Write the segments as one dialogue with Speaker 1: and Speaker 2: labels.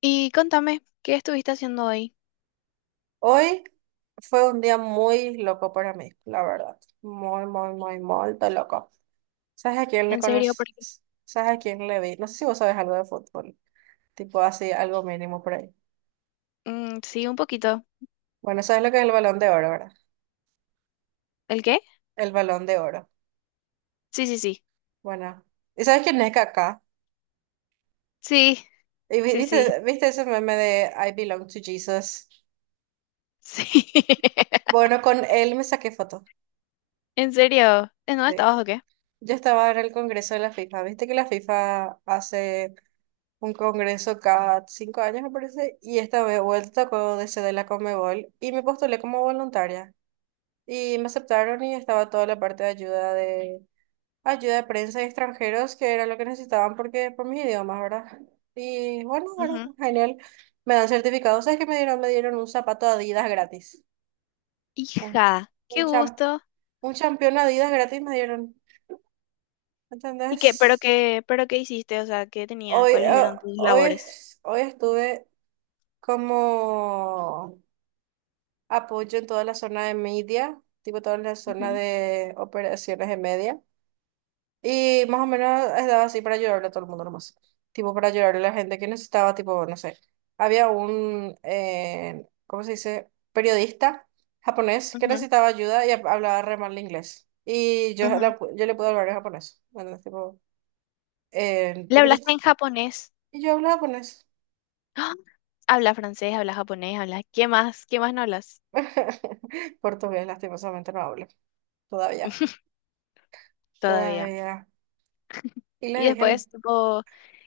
Speaker 1: Y contame, ¿qué estuviste haciendo hoy?
Speaker 2: Hoy fue un día muy loco para mí, la verdad. Muy, muy, muy, muy de loco. ¿Sabes a quién le
Speaker 1: ¿En serio? Porque
Speaker 2: conoces? ¿Sabes a quién le vi? No sé si vos sabes algo de fútbol. Tipo así, algo mínimo por ahí.
Speaker 1: mm, sí, un poquito.
Speaker 2: Bueno, ¿sabes lo que es el Balón de Oro, verdad?
Speaker 1: ¿El qué?
Speaker 2: El Balón de Oro.
Speaker 1: Sí, sí, sí.
Speaker 2: Bueno. ¿Y sabes quién es Kaká?
Speaker 1: Sí,
Speaker 2: ¿Y vi-
Speaker 1: sí, sí.
Speaker 2: viste, viste ese meme de I belong to Jesus?
Speaker 1: Sí.
Speaker 2: Bueno, con él me saqué foto.
Speaker 1: ¿En serio? ¿En dónde
Speaker 2: Sí.
Speaker 1: estabas o qué?
Speaker 2: Yo estaba en el Congreso de la FIFA. Viste que la FIFA hace un congreso cada 5 años, me parece, y esta vez vuelta con de sede de la Conmebol y me postulé como voluntaria. Y me aceptaron y estaba toda la parte de ayuda de prensa y extranjeros, que era lo que necesitaban porque por mis idiomas, ¿verdad? Y bueno, bueno,
Speaker 1: Ujú.
Speaker 2: genial. Me dan certificados, ¿sabes qué me dieron? Me dieron un zapato Adidas gratis. Un,
Speaker 1: Hija, qué
Speaker 2: un champ,
Speaker 1: gusto.
Speaker 2: un campeón Adidas gratis me dieron.
Speaker 1: ¿Y qué? ¿Pero
Speaker 2: ¿Entendés?
Speaker 1: qué? ¿Pero qué hiciste? O sea, ¿qué tenía?
Speaker 2: Hoy,
Speaker 1: ¿Cuáles
Speaker 2: eh,
Speaker 1: eran tus
Speaker 2: hoy,
Speaker 1: labores?
Speaker 2: hoy estuve como apoyo en toda la zona de media, tipo toda la
Speaker 1: Ujú,
Speaker 2: zona de operaciones de media. Y más o menos estaba así para ayudarle a todo el mundo nomás. Tipo para ayudarle a la gente que necesitaba, tipo, no sé. Había un, ¿cómo se dice? Periodista japonés que
Speaker 1: ujú,
Speaker 2: necesitaba ayuda y hablaba re mal inglés. Y yo,
Speaker 1: ujú.
Speaker 2: yo le pude hablar en japonés. Bueno, tipo,
Speaker 1: ¿Le
Speaker 2: tipo yo,
Speaker 1: hablaste en japonés?
Speaker 2: y yo hablo japonés.
Speaker 1: ¡Ah! Habla francés, habla japonés, habla. ¿Qué más? ¿Qué más no hablas?
Speaker 2: Portugués, lastimosamente, no hablo todavía.
Speaker 1: Todavía.
Speaker 2: Todavía. Y
Speaker 1: Y
Speaker 2: le dije...
Speaker 1: después, tipo,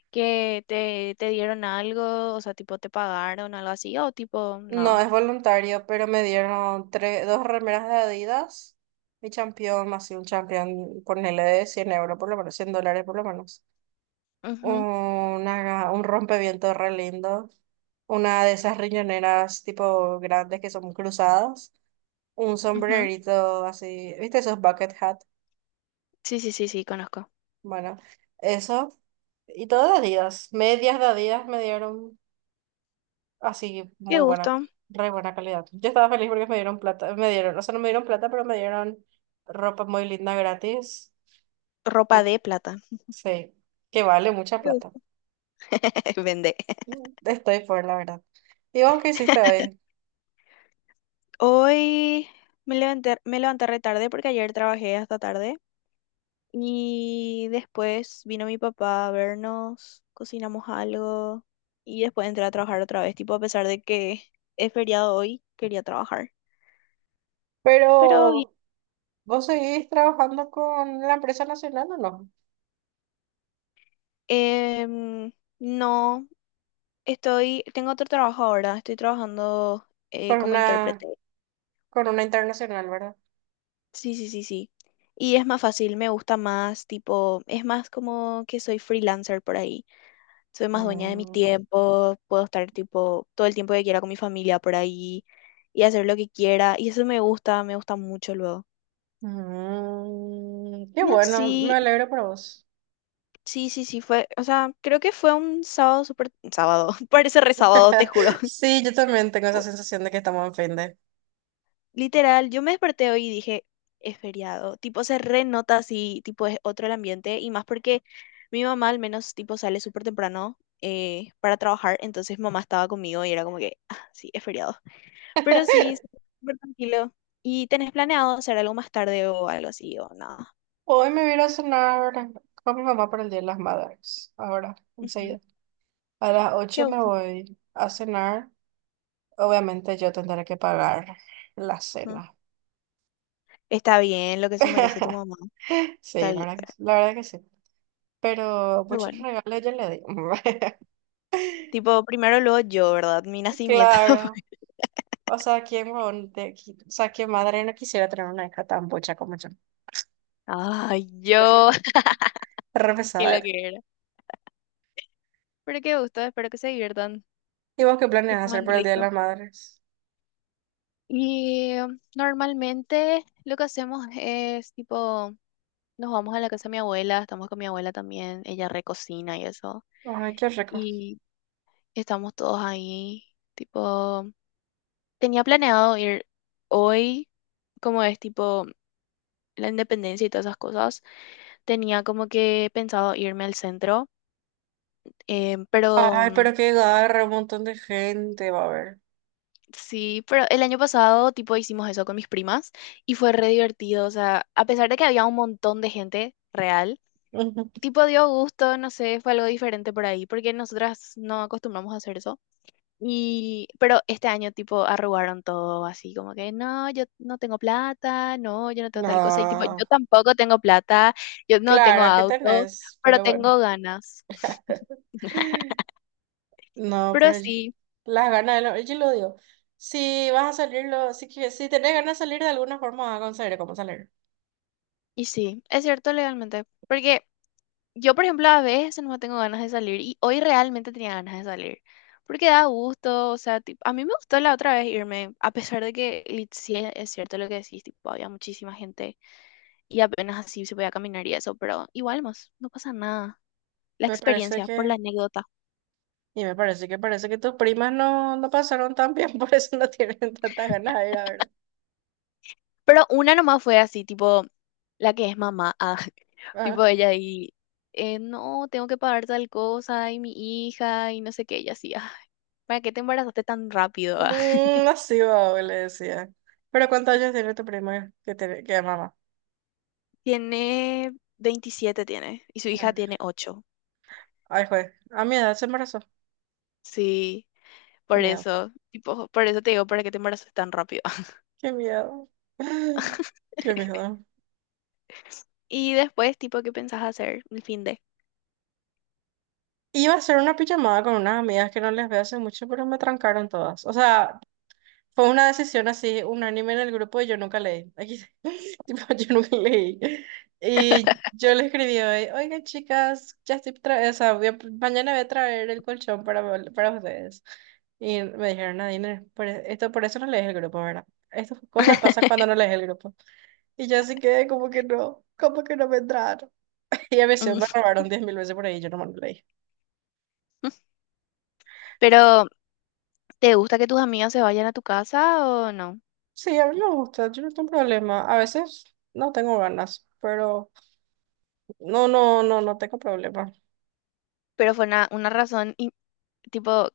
Speaker 1: que te dieron algo, o sea, tipo te pagaron algo así, o tipo,
Speaker 2: No,
Speaker 1: no.
Speaker 2: es voluntario, pero me dieron tres, dos remeras de Adidas, mi champión, más un champión, ponele de 100 euros por lo menos, 100 dólares por lo menos.
Speaker 1: Ujú,
Speaker 2: Una, un rompeviento re lindo, una de esas riñoneras tipo grandes que son cruzadas, un
Speaker 1: ujú.
Speaker 2: sombrerito así, ¿viste esos bucket hat?
Speaker 1: Sí, sí, sí, sí, conozco.
Speaker 2: Bueno, eso, y todo de Adidas, medias de Adidas me dieron. Así,
Speaker 1: Qué
Speaker 2: muy buena,
Speaker 1: gusto.
Speaker 2: re buena calidad. Yo estaba feliz porque me dieron plata, me dieron, o sea, no me dieron plata, pero me dieron ropa muy linda gratis.
Speaker 1: Ropa
Speaker 2: Uf,
Speaker 1: de plata.
Speaker 2: sí, que vale mucha
Speaker 1: Qué
Speaker 2: plata.
Speaker 1: gusto. Vende.
Speaker 2: Estoy por la verdad. ¿Y vos qué hiciste hoy?
Speaker 1: Hoy me levanté re tarde porque ayer trabajé hasta tarde y después vino mi papá a vernos, cocinamos algo y después entré a trabajar otra vez, tipo a pesar de que es feriado hoy, quería trabajar. Pero bien,
Speaker 2: Pero, ¿vos seguís trabajando con la empresa nacional o no?
Speaker 1: em, no. Tengo otro trabajo ahora, estoy trabajando
Speaker 2: Con
Speaker 1: como
Speaker 2: una,
Speaker 1: intérprete.
Speaker 2: con una internacional, ¿verdad?
Speaker 1: Sí, sí, sí, sí. Y es más fácil, me gusta más, tipo, es más como que soy freelancer por ahí. Soy más dueña de mi
Speaker 2: Mm,
Speaker 1: tiempo, puedo estar tipo todo el tiempo que quiera con mi familia por ahí y hacer lo que quiera. Y eso me gusta mucho luego.
Speaker 2: Qué
Speaker 1: Y
Speaker 2: bueno,
Speaker 1: así,
Speaker 2: me alegro por vos.
Speaker 1: sí, sí, sí, fue, o sea, creo que fue un sábado súper, sábado, parece re sábado, te juro.
Speaker 2: Sí, yo también tengo esa sensación de que estamos en fin de.
Speaker 1: Literal, yo me desperté hoy y dije, es feriado. Tipo, se renota así, tipo, es otro el ambiente. Y más porque mi mamá al menos, tipo, sale súper temprano para trabajar. Entonces mamá estaba conmigo y era como que, ah, sí, es feriado. Pero sí, sí, súper tranquilo. ¿Y tenés planeado hacer algo más tarde o algo así o nada?
Speaker 2: Hoy me voy a ir a cenar con mi mamá para el Día de las Madres. Ahora,
Speaker 1: Ujú.
Speaker 2: enseguida. A las
Speaker 1: Qué
Speaker 2: ocho me
Speaker 1: gusto.
Speaker 2: voy a cenar. Obviamente yo tendré que pagar la
Speaker 1: Ah,
Speaker 2: cena.
Speaker 1: está bien lo que se merece tu mamá. Está
Speaker 2: Sí, la
Speaker 1: bien.
Speaker 2: verdad que sí. La verdad que sí. Pero
Speaker 1: Pero
Speaker 2: muchos
Speaker 1: bueno.
Speaker 2: regalos yo le di.
Speaker 1: Tipo, primero luego yo, ¿verdad? Mi nacimiento.
Speaker 2: Claro. O sea, ¿quién, o sea, qué madre no quisiera tener una hija tan bocha como yo?
Speaker 1: Ay, yo,
Speaker 2: Re, re
Speaker 1: qué
Speaker 2: pesada
Speaker 1: lo
Speaker 2: era.
Speaker 1: que. Pero qué gusto, espero que se diviertan,
Speaker 2: ¿Y vos qué
Speaker 1: que
Speaker 2: planeas hacer
Speaker 1: coman
Speaker 2: para el Día de
Speaker 1: rico.
Speaker 2: las Madres?
Speaker 1: Y normalmente lo que hacemos es tipo, nos vamos a la casa de mi abuela, estamos con mi abuela también, ella recocina y eso.
Speaker 2: Ay, qué rico.
Speaker 1: Y estamos todos ahí, tipo, tenía planeado ir hoy, como es tipo la independencia y todas esas cosas, tenía como que pensado irme al centro, pero
Speaker 2: Ay, pero qué garra, un montón de gente va a ver.
Speaker 1: sí, pero el año pasado, tipo, hicimos eso con mis primas y fue re divertido. O sea, a pesar de que había un montón de gente real, tipo, dio gusto, no sé, fue algo diferente por ahí, porque nosotras no acostumbramos a hacer eso. Y, pero este año, tipo, arrugaron todo así, como que, no, yo no tengo plata, no, yo no tengo tal cosa. Y, tipo, yo
Speaker 2: No,
Speaker 1: tampoco tengo plata, yo no tengo
Speaker 2: claro que
Speaker 1: auto,
Speaker 2: tenés,
Speaker 1: pero
Speaker 2: pero bueno.
Speaker 1: tengo ganas.
Speaker 2: No,
Speaker 1: Pero
Speaker 2: pero
Speaker 1: sí,
Speaker 2: las ganas, yo lo digo. Si vas a salirlo, si, si tenés ganas de salir de alguna forma, vas a conseguir cómo salir.
Speaker 1: y sí, es cierto legalmente. Porque yo, por ejemplo, a veces no tengo ganas de salir y hoy realmente tenía ganas de salir porque da gusto, o sea, tipo, a mí me gustó la otra vez irme, a pesar de que sí es cierto lo que decís, tipo, había muchísima gente y apenas así se podía caminar y eso, pero igual más, no pasa nada. La
Speaker 2: Me parece
Speaker 1: experiencia, por la
Speaker 2: que,
Speaker 1: anécdota.
Speaker 2: y me parece que tus primas no, no pasaron tan bien, por eso no tienen tantas ganas de ir ahora.
Speaker 1: Pero una nomás fue así, tipo, la que es mamá, ah,
Speaker 2: Ajá.
Speaker 1: tipo ella y, no, tengo que pagar tal cosa y mi hija y no sé qué, ella así, "Ay, ¿para qué te embarazaste tan rápido?
Speaker 2: Mm, así va, le decía. Pero ¿cuántos años tiene tu prima que, que es mamá?
Speaker 1: Tiene 27 tiene y su hija tiene 8.
Speaker 2: Ay, juez, a mi edad se embarazó.
Speaker 1: Sí,
Speaker 2: Qué
Speaker 1: por
Speaker 2: miedo,
Speaker 1: eso, tipo, por eso te digo, para que te embaraces tan rápido.
Speaker 2: qué miedo, qué miedo.
Speaker 1: Y después, tipo, ¿qué pensás hacer el fin de?
Speaker 2: Iba a hacer una pijamada con unas amigas que no les veo hace mucho, pero me trancaron todas. O sea, fue una decisión así, unánime en el grupo y yo nunca leí. Aquí, tipo, yo nunca leí. Y yo le escribí hoy, oigan chicas, o sea, mañana voy a traer el colchón para ustedes. Y me dijeron, Nadine, esto, por eso no lees el grupo, ¿verdad? Estas cosas pasan cuando no lees el grupo. Y yo así que como que no me entraron. Y a veces me
Speaker 1: Mm.
Speaker 2: robaron 10.000 veces por ahí, yo no me leí.
Speaker 1: Pero, ¿te gusta que tus amigos se vayan a tu casa o no?
Speaker 2: Sí, a mí me gusta, yo no tengo problema. A veces no tengo ganas, pero no, no, no, no tengo problema.
Speaker 1: Pero fue una razón, tipo,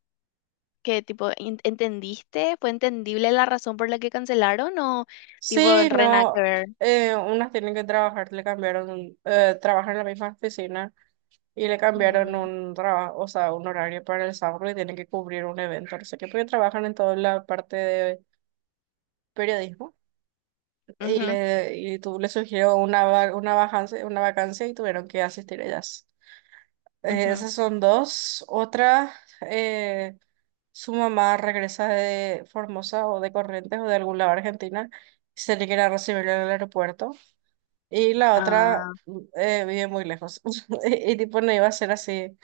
Speaker 1: que, tipo, ¿entendiste? ¿Fue entendible la razón por la que cancelaron o, tipo, en
Speaker 2: Sí,
Speaker 1: re nada que
Speaker 2: no,
Speaker 1: ver?
Speaker 2: unas tienen que trabajar, le cambiaron, trabajan en la misma oficina y le cambiaron
Speaker 1: Mm,
Speaker 2: un trabajo, o sea, un horario para el sábado y tienen que cubrir un evento, no sé qué, porque trabajan en toda la parte de periodismo. Y,
Speaker 1: ujú,
Speaker 2: y tú le sugirió una, una vacancia y tuvieron que asistir ellas.
Speaker 1: ujú.
Speaker 2: Esas son dos. Otra, eh, su mamá regresa de Formosa o de Corrientes o de algún lado de Argentina y se le quiere recibir en el aeropuerto. Y la otra
Speaker 1: Ah,
Speaker 2: vive muy lejos y tipo no iba a ser así.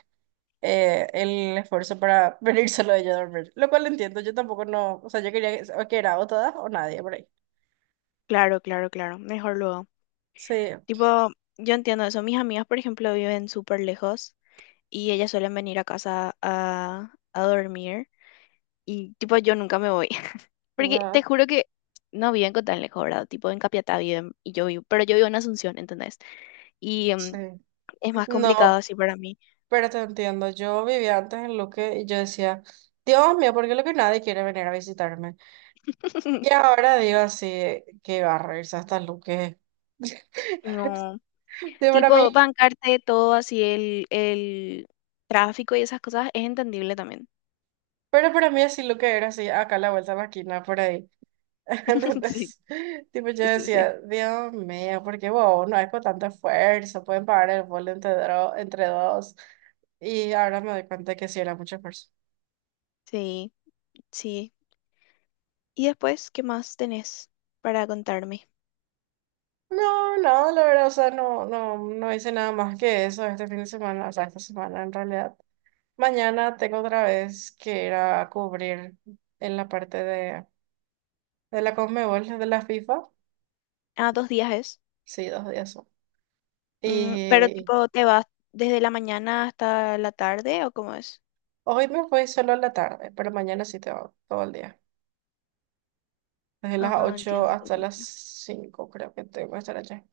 Speaker 2: El esfuerzo para venir solo de ella a dormir, lo cual entiendo, yo tampoco no, o sea, yo quería que, o que era o todas o nadie por ahí.
Speaker 1: claro, claro, claro. Mejor luego.
Speaker 2: Sí,
Speaker 1: Tipo, yo entiendo eso. Mis amigas, por ejemplo, viven súper lejos y ellas suelen venir a casa a dormir y tipo yo nunca me voy. Porque te
Speaker 2: no,
Speaker 1: juro que no viven con tan lejos, ¿verdad? Tipo en Capiatá viven y yo vivo, pero yo vivo en Asunción, ¿entendés? Y
Speaker 2: sí.
Speaker 1: es más complicado
Speaker 2: No,
Speaker 1: así para mí.
Speaker 2: pero te entiendo. Yo vivía antes en Luque y yo decía, Dios mío, ¿por qué Luque nadie quiere venir a visitarme? Y ahora digo así, que va a reírse hasta Luque.
Speaker 1: No,
Speaker 2: Sí, para
Speaker 1: tipo
Speaker 2: mí,
Speaker 1: bancarte todo así el tráfico y esas cosas es entendible también.
Speaker 2: pero para mí así Luque era así, acá a la vuelta de la esquina, por ahí.
Speaker 1: Sí,
Speaker 2: Entonces,
Speaker 1: sí,
Speaker 2: tipo, yo
Speaker 1: sí, sí.
Speaker 2: decía, Dios mío, ¿por qué wow, no hay con tanto esfuerzo? Pueden pagar el vuelo entre dos. Y ahora me doy cuenta que sí era mucho esfuerzo.
Speaker 1: Sí, sí. ¿Y después qué más tenés para contarme?
Speaker 2: No, no, la verdad, o sea, no, no, no hice nada más que eso este fin de semana, o sea, esta semana en realidad. Mañana tengo otra vez que ir a cubrir en la parte de la Conmebol, de la FIFA.
Speaker 1: Ah, 2 días es.
Speaker 2: Sí, 2 días son.
Speaker 1: Mm, pero
Speaker 2: Y
Speaker 1: tipo, ¿te vas desde la mañana hasta la tarde o cómo es?
Speaker 2: hoy me voy solo a la tarde, pero mañana sí tengo todo el día. Desde las
Speaker 1: Ah, entiendo,
Speaker 2: ocho hasta
Speaker 1: entiendo.
Speaker 2: las cinco creo que tengo que estar allá.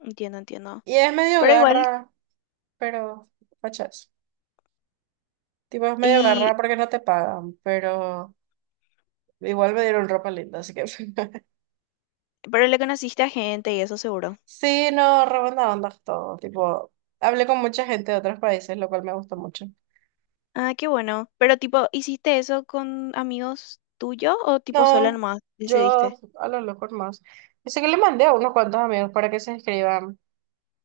Speaker 1: Entiendo, entiendo. Entiendo.
Speaker 2: Y es medio
Speaker 1: Pero igual,
Speaker 2: garra, pero fachas. Tipo, es medio
Speaker 1: y
Speaker 2: garra porque no te pagan, pero igual me dieron ropa linda, así que...
Speaker 1: pero le conociste a gente y eso seguro.
Speaker 2: Sí, no, re buena onda todo. Tipo, hablé con mucha gente de otros países, lo cual me gustó mucho.
Speaker 1: Ah, qué bueno. Pero tipo, ¿hiciste eso con amigos tuyos o tipo sola
Speaker 2: No,
Speaker 1: nomás decidiste?
Speaker 2: yo a lo loco más. Dice que le mandé a unos cuantos amigos para que se inscriban.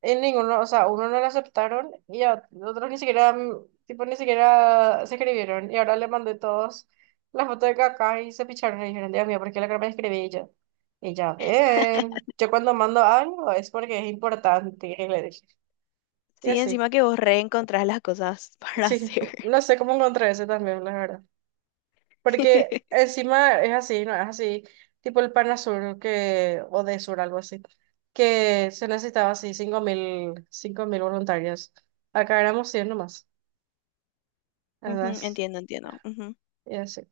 Speaker 2: En ninguno, o sea, uno no lo aceptaron y a otros ni siquiera, tipo, ni siquiera se escribieron. Y ahora le mandé todos las fotos de caca y se picharon y dijeron, Dios mío, ¿por qué la cara me escribí Y yo? Y ya ven. Yo cuando mando algo es porque es importante, le dije. Y
Speaker 1: Sí,
Speaker 2: así.
Speaker 1: encima que vos reencontrás las cosas para
Speaker 2: Sí,
Speaker 1: hacer.
Speaker 2: no sé cómo encontré ese también, la verdad. Porque encima es así, ¿no? Es así, tipo el Panasur que, o de Sur, algo así, que se necesitaba así cinco mil voluntarios. Acá éramos 100 nomás.
Speaker 1: Ujú,
Speaker 2: Entonces,
Speaker 1: entiendo, entiendo. Ujú,
Speaker 2: y así.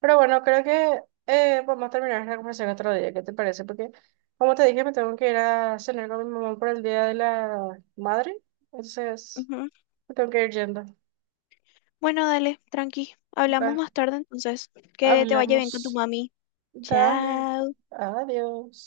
Speaker 2: Pero bueno, creo que vamos a terminar la conversación otro día, ¿qué te parece? Porque, como te dije, me tengo que ir a cenar con mi mamá por el Día de la Madre. Entonces,
Speaker 1: ujú.
Speaker 2: me tengo que ir yendo.
Speaker 1: Bueno, dale, tranqui. Hablamos
Speaker 2: Dale,
Speaker 1: más tarde entonces. Que te vaya bien con tu
Speaker 2: hablamos.
Speaker 1: mami.
Speaker 2: Dale,
Speaker 1: Chao.
Speaker 2: adiós.